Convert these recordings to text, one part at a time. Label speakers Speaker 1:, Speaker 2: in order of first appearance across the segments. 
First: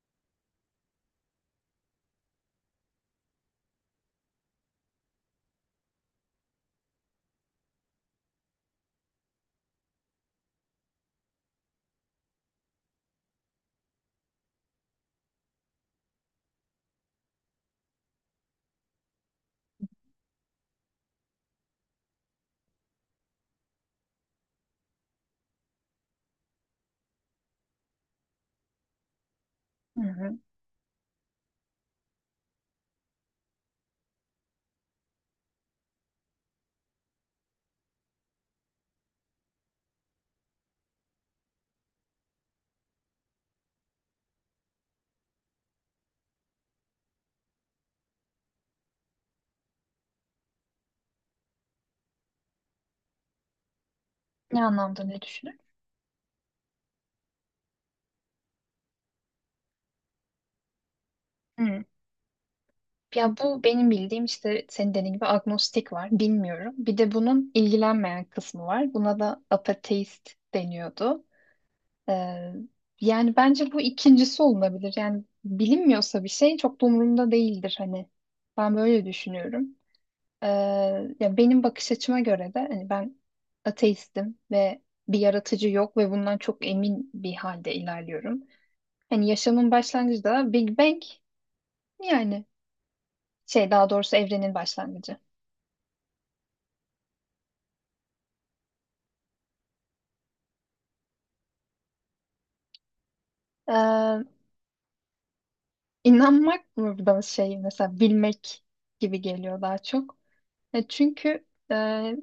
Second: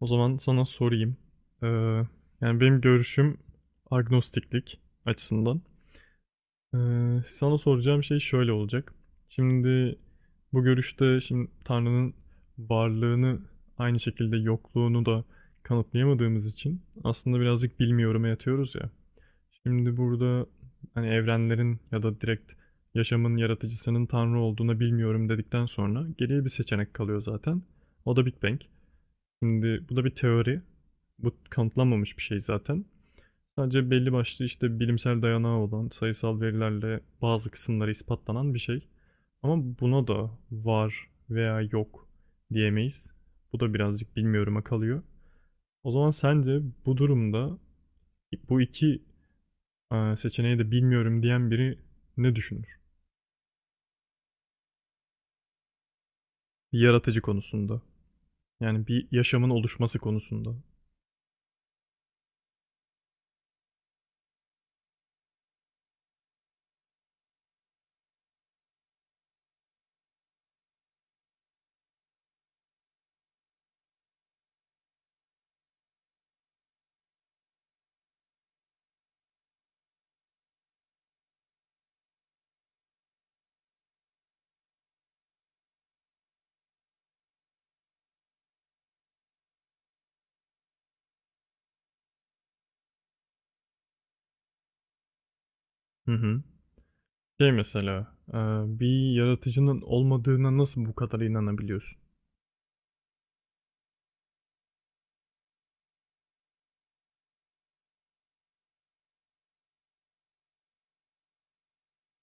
Speaker 1: O zaman sana sorayım. Ee, Yani benim görüşüm agnostiklik açısından. Sana soracağım şey şöyle olacak. Şimdi bu görüşte şimdi Tanrı'nın varlığını aynı şekilde yokluğunu da kanıtlayamadığımız için aslında birazcık bilmiyorum'a yatıyoruz ya. Şimdi burada hani evrenlerin ya da direkt yaşamın yaratıcısının Tanrı olduğuna bilmiyorum dedikten sonra geriye bir seçenek kalıyor zaten. O da Big Bang. Şimdi bu
Speaker 2: Hı
Speaker 1: da bir
Speaker 2: hı.
Speaker 1: teori. Bu kanıtlanmamış bir şey zaten. Sadece belli başlı işte bilimsel dayanağı olan sayısal verilerle bazı kısımları ispatlanan bir şey. Ama buna da var veya yok diyemeyiz. Bu da birazcık bilmiyorum'a kalıyor. O zaman sence bu durumda bu iki seçeneği de bilmiyorum diyen biri ne düşünür?
Speaker 2: Ne anlamda ne düşünür?
Speaker 1: Yaratıcı konusunda. Yani bir yaşamın oluşması konusunda.
Speaker 2: Hı. Ya bu benim bildiğim işte senin dediğin gibi agnostik var. Bilmiyorum. Bir de bunun ilgilenmeyen kısmı var. Buna da ateist deniyordu. Ee, Yani bence bu ikincisi olunabilir. Yani bilinmiyorsa bir şey çok da umurumda değildir hani. Ben böyle düşünüyorum. Ee, Ya benim bakış açıma göre de hani ben ateistim ve bir yaratıcı yok ve bundan çok emin bir halde ilerliyorum. Hani yaşamın başlangıcı da Big Bang, yani şey, daha doğrusu evrenin başlangıcı.
Speaker 1: Hı hı. Şey mesela, bir yaratıcının olmadığına nasıl bu kadar inanabiliyorsun?
Speaker 2: Ee, inanmak burada şey mesela bilmek gibi geliyor daha çok. Çünkü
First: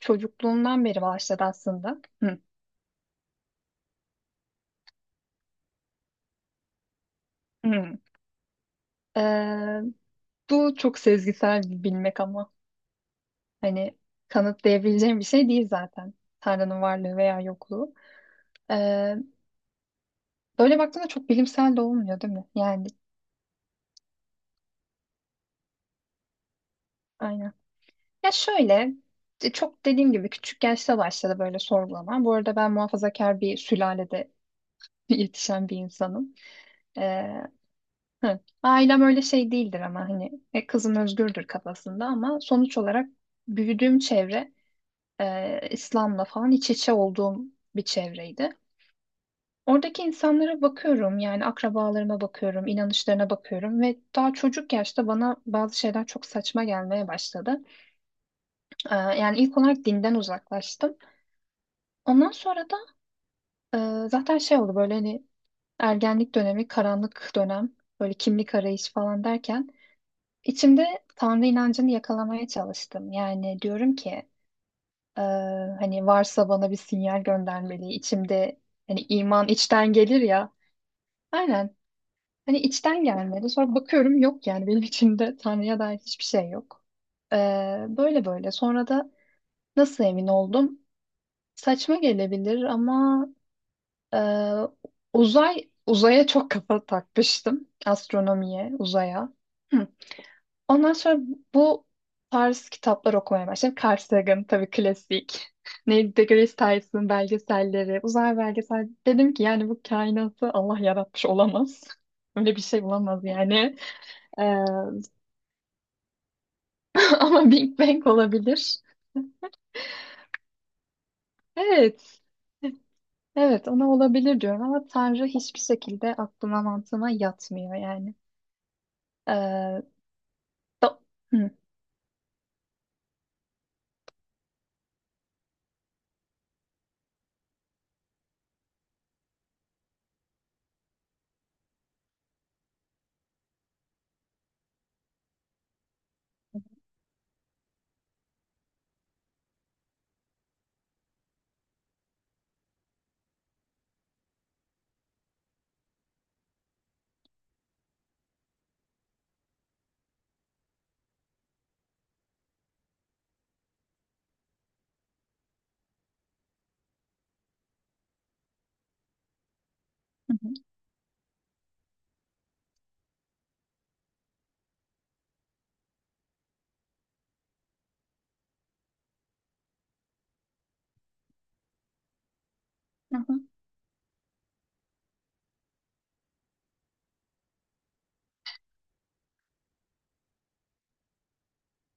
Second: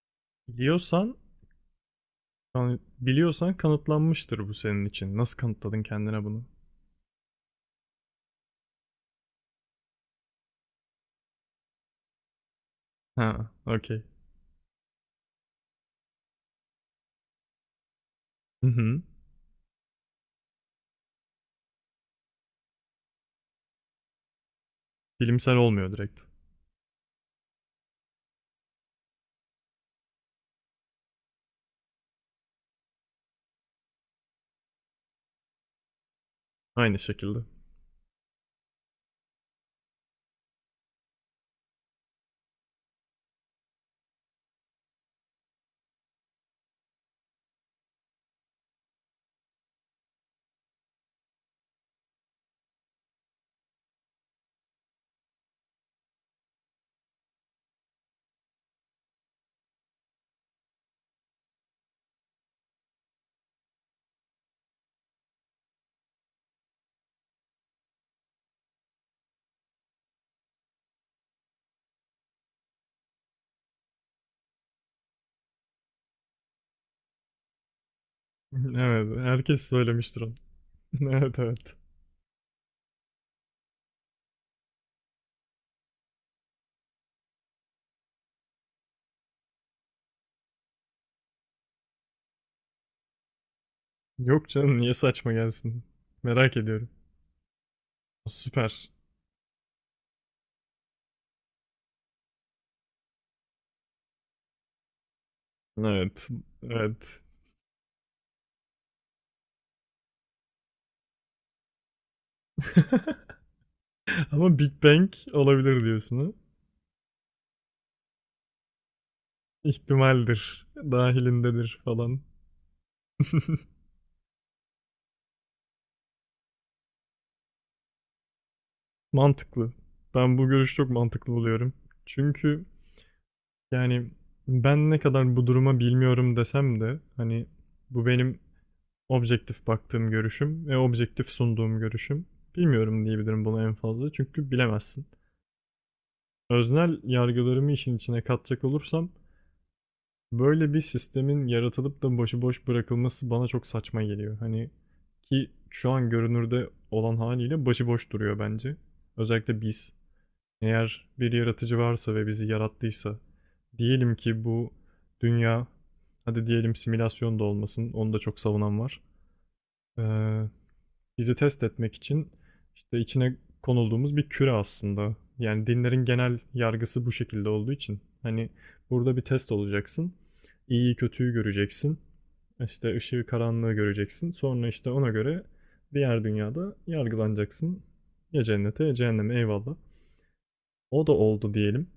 Speaker 2: çocukluğumdan beri
Speaker 1: Biliyorsan,
Speaker 2: başladı aslında. Hı,
Speaker 1: biliyorsan kanıtlanmıştır bu senin için. Nasıl kanıtladın kendine bunu?
Speaker 2: hı. Ee, Bu çok sezgisel bir bilmek, ama
Speaker 1: Ha,
Speaker 2: hani
Speaker 1: okey.
Speaker 2: kanıtlayabileceğim bir şey değil zaten. Tanrı'nın varlığı veya yokluğu.
Speaker 1: Hı hı.
Speaker 2: Ee, Böyle baktığında çok bilimsel de olmuyor değil mi? Yani
Speaker 1: Bilimsel olmuyor direkt.
Speaker 2: aynen. Ya şöyle, çok dediğim gibi küçük yaşta başladı böyle sorgulama. Bu arada ben muhafazakar bir sülalede yetişen bir insanım.
Speaker 1: Aynı
Speaker 2: Ee,
Speaker 1: şekilde.
Speaker 2: hı. Ailem öyle şey değildir, ama hani kızın özgürdür kafasında, ama sonuç olarak büyüdüğüm çevre, İslam'la falan iç içe olduğum bir çevreydi. Oradaki insanlara bakıyorum, yani akrabalarıma bakıyorum, inanışlarına bakıyorum ve daha çocuk yaşta bana bazı şeyler çok saçma gelmeye başladı. Yani ilk olarak dinden uzaklaştım. Ondan sonra da zaten şey oldu, böyle hani ergenlik dönemi, karanlık dönem, böyle kimlik arayışı falan derken içimde Tanrı inancını yakalamaya çalıştım. Yani diyorum ki e, hani varsa bana bir sinyal göndermeli. İçimde hani
Speaker 1: Evet,
Speaker 2: iman
Speaker 1: herkes
Speaker 2: içten
Speaker 1: söylemiştir
Speaker 2: gelir
Speaker 1: onu.
Speaker 2: ya.
Speaker 1: Evet, evet.
Speaker 2: Aynen. Hani içten gelmedi. Sonra bakıyorum, yok yani benim içimde Tanrı'ya dair hiçbir şey yok. Ee, Böyle böyle. Sonra da nasıl emin oldum? Saçma gelebilir, ama
Speaker 1: Yok
Speaker 2: Ee,
Speaker 1: canım, niye saçma
Speaker 2: uzay
Speaker 1: gelsin?
Speaker 2: uzaya çok
Speaker 1: Merak
Speaker 2: kafa
Speaker 1: ediyorum.
Speaker 2: takmıştım. Astronomiye,
Speaker 1: Süper.
Speaker 2: uzaya. Hı. Ondan sonra bu tarz kitaplar okumaya başladım. Carl Sagan tabii klasik. Neil
Speaker 1: Evet,
Speaker 2: deGrasse Tyson
Speaker 1: evet.
Speaker 2: belgeselleri, uzay belgesel. Dedim ki yani bu kainatı Allah yaratmış olamaz. Öyle bir şey olamaz yani. Ee,
Speaker 1: Ama Big Bang olabilir diyorsun ha?
Speaker 2: ama Big Bang olabilir.
Speaker 1: İhtimaldir, dahilindedir falan.
Speaker 2: Evet. Evet ona olabilir diyorum, ama Tanrı hiçbir şekilde aklıma mantığıma yatmıyor yani.
Speaker 1: Mantıklı.
Speaker 2: Ee,
Speaker 1: Ben bu görüşü çok
Speaker 2: da-
Speaker 1: mantıklı
Speaker 2: Hı.
Speaker 1: buluyorum. Çünkü yani ben ne kadar bu duruma bilmiyorum desem de hani bu benim objektif baktığım görüşüm ve objektif sunduğum görüşüm. Bilmiyorum diyebilirim buna en fazla çünkü bilemezsin. Öznel yargılarımı işin içine katacak olursam böyle bir sistemin yaratılıp da başıboş bırakılması bana çok saçma geliyor. Hani ki şu an görünürde olan haliyle başıboş duruyor bence. Özellikle biz. Eğer bir yaratıcı varsa ve bizi yarattıysa, diyelim ki bu dünya, hadi diyelim simülasyon da olmasın, onu da çok savunan var.
Speaker 2: Hı
Speaker 1: Ee,
Speaker 2: hı,
Speaker 1: Bizi test etmek için işte içine konulduğumuz bir küre aslında. Yani dinlerin genel yargısı bu şekilde olduğu için. Hani burada bir test olacaksın, iyiyi kötüyü göreceksin, işte ışığı
Speaker 2: hı
Speaker 1: karanlığı göreceksin. Sonra işte ona göre diğer dünyada yargılanacaksın. Ya cennete ya cehenneme eyvallah. O da oldu diyelim.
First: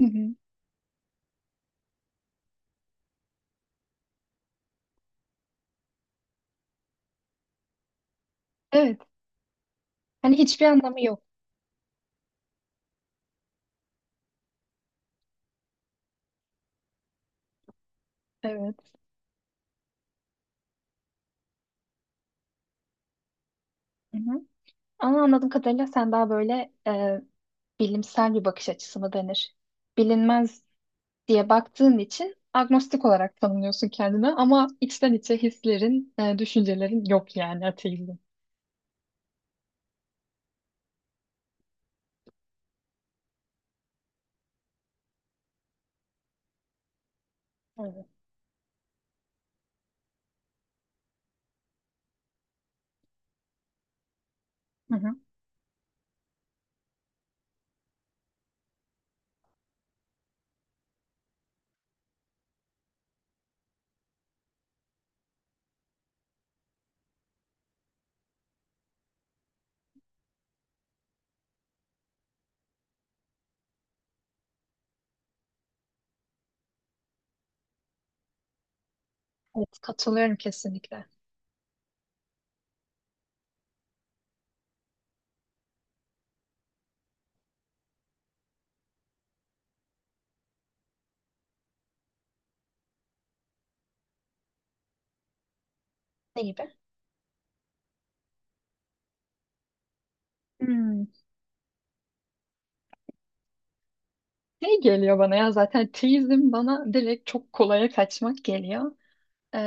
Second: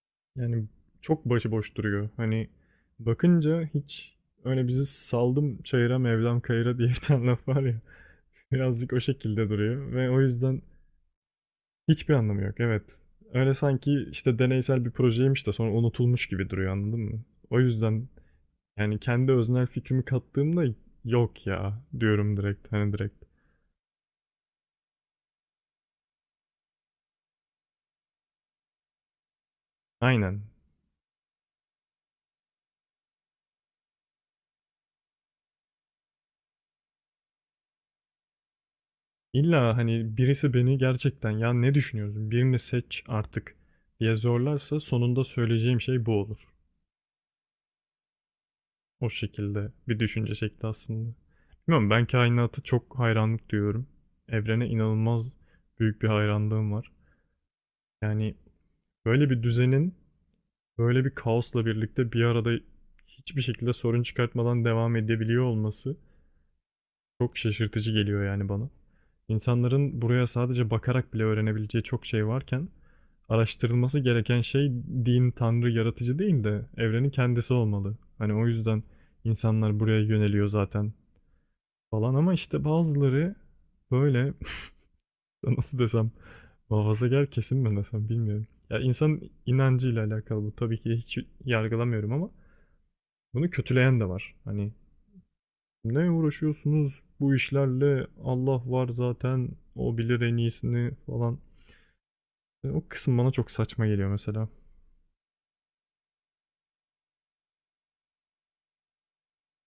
Speaker 2: hı hı.
Speaker 1: Yani, çok başıboş duruyor. Hani, bakınca hiç öyle bizi saldım çayıra Mevlam kayıra diye bir tane laf var ya, birazcık o
Speaker 2: Evet.
Speaker 1: şekilde duruyor ve o
Speaker 2: Hani
Speaker 1: yüzden
Speaker 2: hiçbir anlamı yok.
Speaker 1: hiçbir anlamı yok. Evet. Öyle sanki, işte, deneysel bir projeymiş de sonra unutulmuş gibi duruyor, anladın mı? O yüzden,
Speaker 2: Evet.
Speaker 1: yani, kendi öznel fikrimi kattığımda "Yok ya." diyorum direkt, hani, direkt.
Speaker 2: Hı hı. Ama anladığım kadarıyla sen daha böyle, bilimsel bir bakış açısı mı denir?
Speaker 1: Aynen.
Speaker 2: Bilinmez diye baktığın için agnostik olarak tanımlıyorsun kendini, ama içten içe hislerin, düşüncelerin yok, yani ateizm.
Speaker 1: İlla, hani, birisi beni gerçekten "Ya, ne düşünüyorsun? Birini seç artık." diye zorlarsa sonunda söyleyeceğim şey bu olur.
Speaker 2: Evet.
Speaker 1: O şekilde bir düşünce şekli aslında. Bilmiyorum ben kainata çok hayranlık duyuyorum. Evrene
Speaker 2: Hı hı.
Speaker 1: inanılmaz büyük bir hayranlığım var. Yani böyle bir düzenin böyle bir kaosla birlikte bir arada hiçbir şekilde sorun çıkartmadan devam edebiliyor olması çok şaşırtıcı geliyor yani bana. İnsanların buraya sadece bakarak bile öğrenebileceği çok şey varken araştırılması gereken şey din, tanrı, yaratıcı değil de evrenin kendisi olmalı. Hani o yüzden
Speaker 2: Evet,
Speaker 1: insanlar buraya
Speaker 2: katılıyorum
Speaker 1: yöneliyor zaten.
Speaker 2: kesinlikle.
Speaker 1: Falan ama işte bazıları böyle nasıl desem muhafazakar kesim mi desem bilmiyorum. Ya insan inancıyla alakalı bu tabii ki hiç yargılamıyorum ama bunu kötüleyen de var. Hani ne
Speaker 2: Ne gibi?
Speaker 1: uğraşıyorsunuz bu işlerle Allah var zaten o bilir en iyisini
Speaker 2: Hmm.
Speaker 1: falan. E, o kısım bana çok saçma geliyor mesela.
Speaker 2: Şey geliyor bana, ya zaten teizm bana direkt çok kolaya kaçmak geliyor. Ee,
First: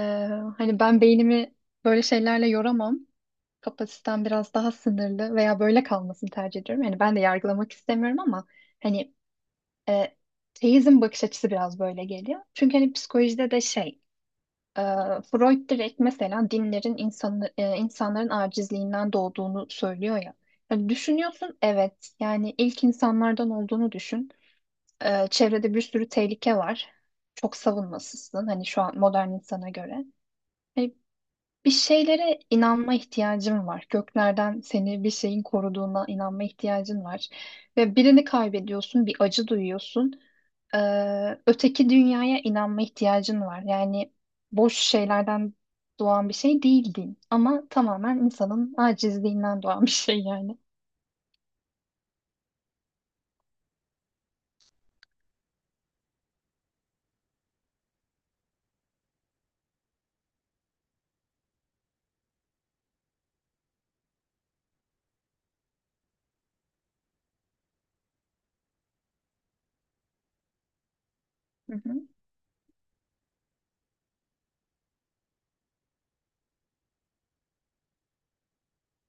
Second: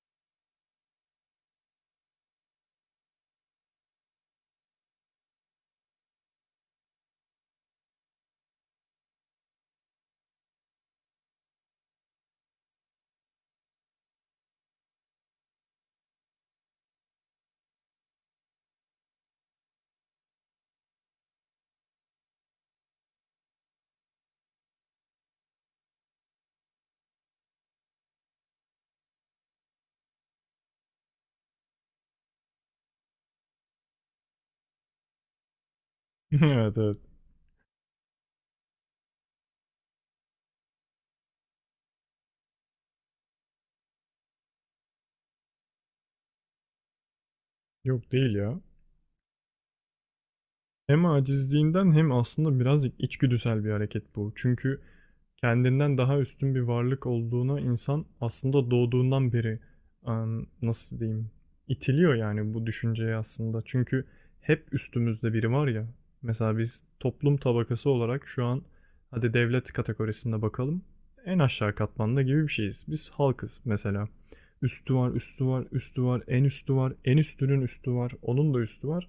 Speaker 2: Hani ben beynimi böyle şeylerle yoramam. Kapasitem biraz daha sınırlı veya böyle kalmasını tercih ediyorum. Yani ben de yargılamak istemiyorum, ama hani e, teizm bakış açısı biraz böyle geliyor. Çünkü hani psikolojide de e, Freud direkt mesela dinlerin insanların acizliğinden doğduğunu söylüyor ya. Yani düşünüyorsun, evet yani ilk insanlardan olduğunu düşün. Çevrede bir sürü tehlike var. Çok savunmasızsın hani şu an modern insana göre. Hani bir şeylere inanma ihtiyacın var. Göklerden seni bir şeyin koruduğuna inanma
Speaker 1: Evet, evet.
Speaker 2: ihtiyacın var. Ve birini kaybediyorsun, bir acı duyuyorsun. Ee, Öteki dünyaya inanma ihtiyacın var. Yani boş şeylerden doğan bir şey değil din. Ama
Speaker 1: Yok
Speaker 2: tamamen
Speaker 1: değil ya.
Speaker 2: insanın acizliğinden doğan bir şey yani.
Speaker 1: Hem acizliğinden hem aslında birazcık içgüdüsel bir hareket bu. Çünkü kendinden daha üstün bir varlık olduğuna insan aslında doğduğundan beri nasıl diyeyim itiliyor yani bu düşünceye aslında. Çünkü hep üstümüzde biri var ya. Mesela biz toplum tabakası olarak şu an hadi devlet kategorisinde bakalım. En
Speaker 2: Hı
Speaker 1: aşağı
Speaker 2: hı.
Speaker 1: katmanda gibi bir şeyiz. Biz halkız mesela. Üstü var, üstü var, üstü var, en üstü var, en üstünün üstü var, onun da üstü var,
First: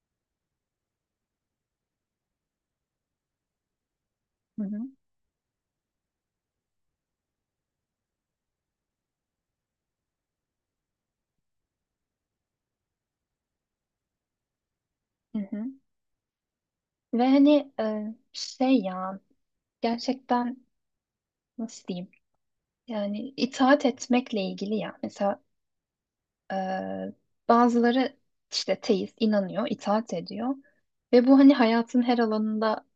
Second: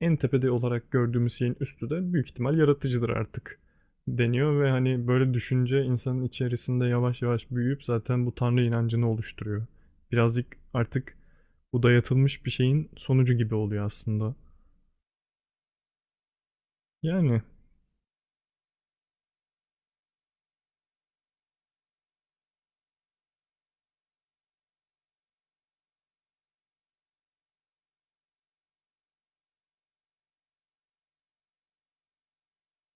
Speaker 1: en tepede olarak gördüğümüz şeyin üstü de büyük ihtimal yaratıcıdır artık deniyor
Speaker 2: Hı
Speaker 1: ve
Speaker 2: hı.
Speaker 1: hani böyle düşünce insanın içerisinde yavaş yavaş büyüyüp zaten bu tanrı inancını oluşturuyor. Birazcık artık bu dayatılmış bir şeyin sonucu gibi oluyor aslında.
Speaker 2: Hı hı. Ve
Speaker 1: Yani
Speaker 2: hani şey ya, gerçekten nasıl diyeyim, yani itaat etmekle ilgili ya, mesela e, bazıları işte teist inanıyor, itaat ediyor ve bu hani hayatın her alanında,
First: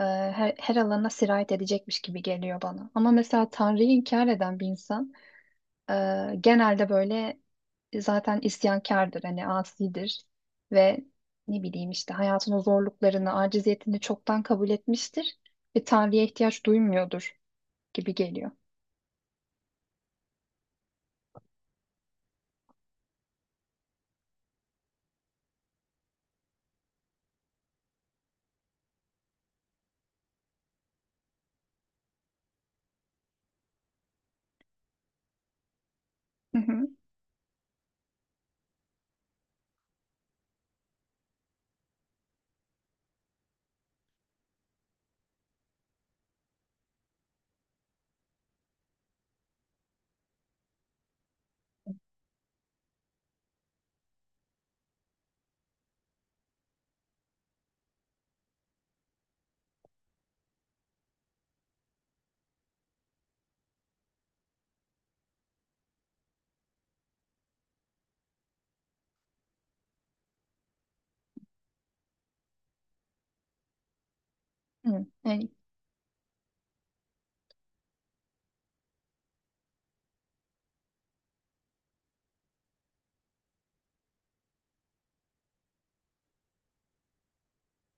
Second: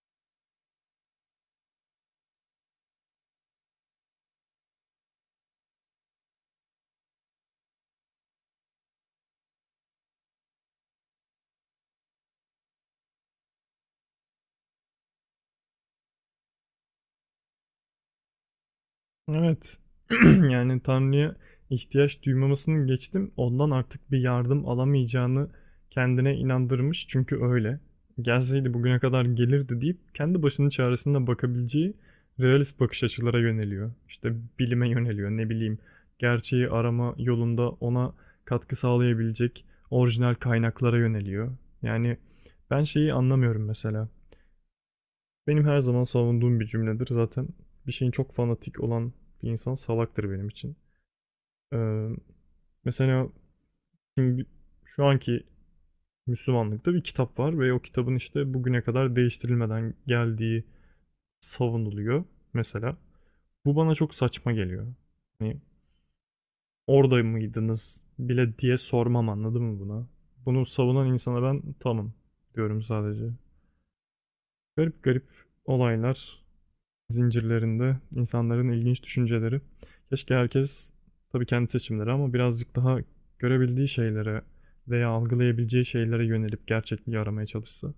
Speaker 2: her alana sirayet edecekmiş gibi geliyor bana, ama mesela Tanrı'yı inkar eden bir insan genelde böyle, zaten isyankardır, hani asidir ve ne bileyim işte hayatın o zorluklarını, aciziyetini çoktan kabul etmiştir ve Tanrı'ya ihtiyaç duymuyordur gibi geliyor.
Speaker 1: evet. Yani Tanrı'ya ihtiyaç duymamasını geçtim. Ondan artık bir yardım alamayacağını kendine inandırmış. Çünkü öyle. Gelseydi bugüne kadar gelirdi deyip kendi başının çaresine bakabileceği realist bakış açılara yöneliyor. İşte bilime yöneliyor. Ne bileyim
Speaker 2: Hı
Speaker 1: gerçeği
Speaker 2: hı.
Speaker 1: arama yolunda ona katkı sağlayabilecek orijinal kaynaklara yöneliyor. Yani ben şeyi anlamıyorum mesela. Benim her zaman savunduğum bir cümledir. Zaten bir şeyin çok fanatik olan bir insan salaktır benim için. Ee, Mesela şimdi şu anki Müslümanlıkta bir kitap var ve o kitabın işte bugüne kadar değiştirilmeden geldiği savunuluyor mesela. Bu bana çok saçma geliyor. Hani orada mıydınız bile diye sormam anladın mı buna? Bunu savunan insana ben tamam diyorum sadece. Garip
Speaker 2: Hı.
Speaker 1: garip
Speaker 2: Yani.
Speaker 1: olaylar zincirlerinde insanların ilginç düşünceleri. Keşke herkes, tabii kendi seçimleri, ama birazcık daha görebildiği şeylere veya algılayabileceği şeylere yönelip gerçekliği aramaya çalışsa.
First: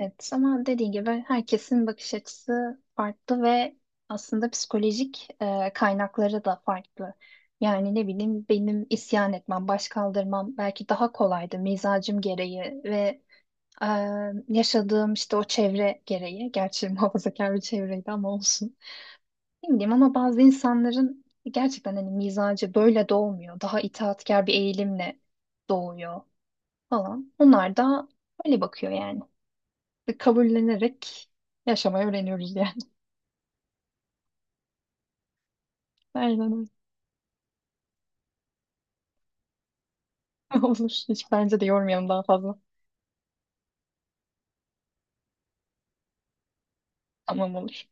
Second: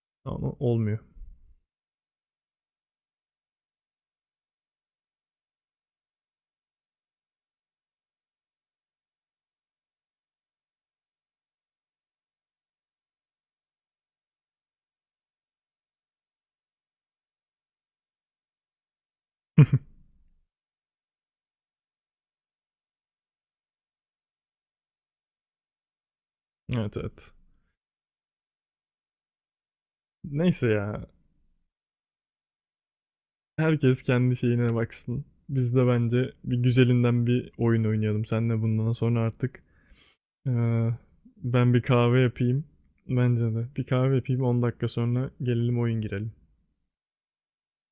Speaker 2: Evet,
Speaker 1: Ama
Speaker 2: ama dediğin
Speaker 1: olmuyor.
Speaker 2: gibi herkesin bakış açısı farklı ve aslında psikolojik kaynakları da farklı. Yani ne bileyim, benim isyan etmem, baş kaldırmam belki daha kolaydı mizacım gereği ve e, yaşadığım işte o çevre gereği. Gerçi muhafazakar bir çevreydi, ama olsun. Ne bileyim, ama bazı insanların gerçekten hani mizacı böyle doğmuyor. Daha itaatkar bir eğilimle doğuyor
Speaker 1: Evet, evet.
Speaker 2: falan. Onlar da öyle bakıyor, yani
Speaker 1: Neyse ya.
Speaker 2: kabullenerek yaşamayı öğreniyoruz yani.
Speaker 1: Herkes kendi şeyine baksın. Biz de bence
Speaker 2: Aynen
Speaker 1: bir
Speaker 2: öyle.
Speaker 1: güzelinden bir oyun oynayalım. Senle bundan sonra artık
Speaker 2: Olur.
Speaker 1: eee,
Speaker 2: Hiç bence de
Speaker 1: ben bir
Speaker 2: yormayalım
Speaker 1: kahve
Speaker 2: daha fazla.
Speaker 1: yapayım. Bence de. Bir kahve yapayım, 10 dakika sonra gelelim oyun girelim.
Speaker 2: Tamam, olur.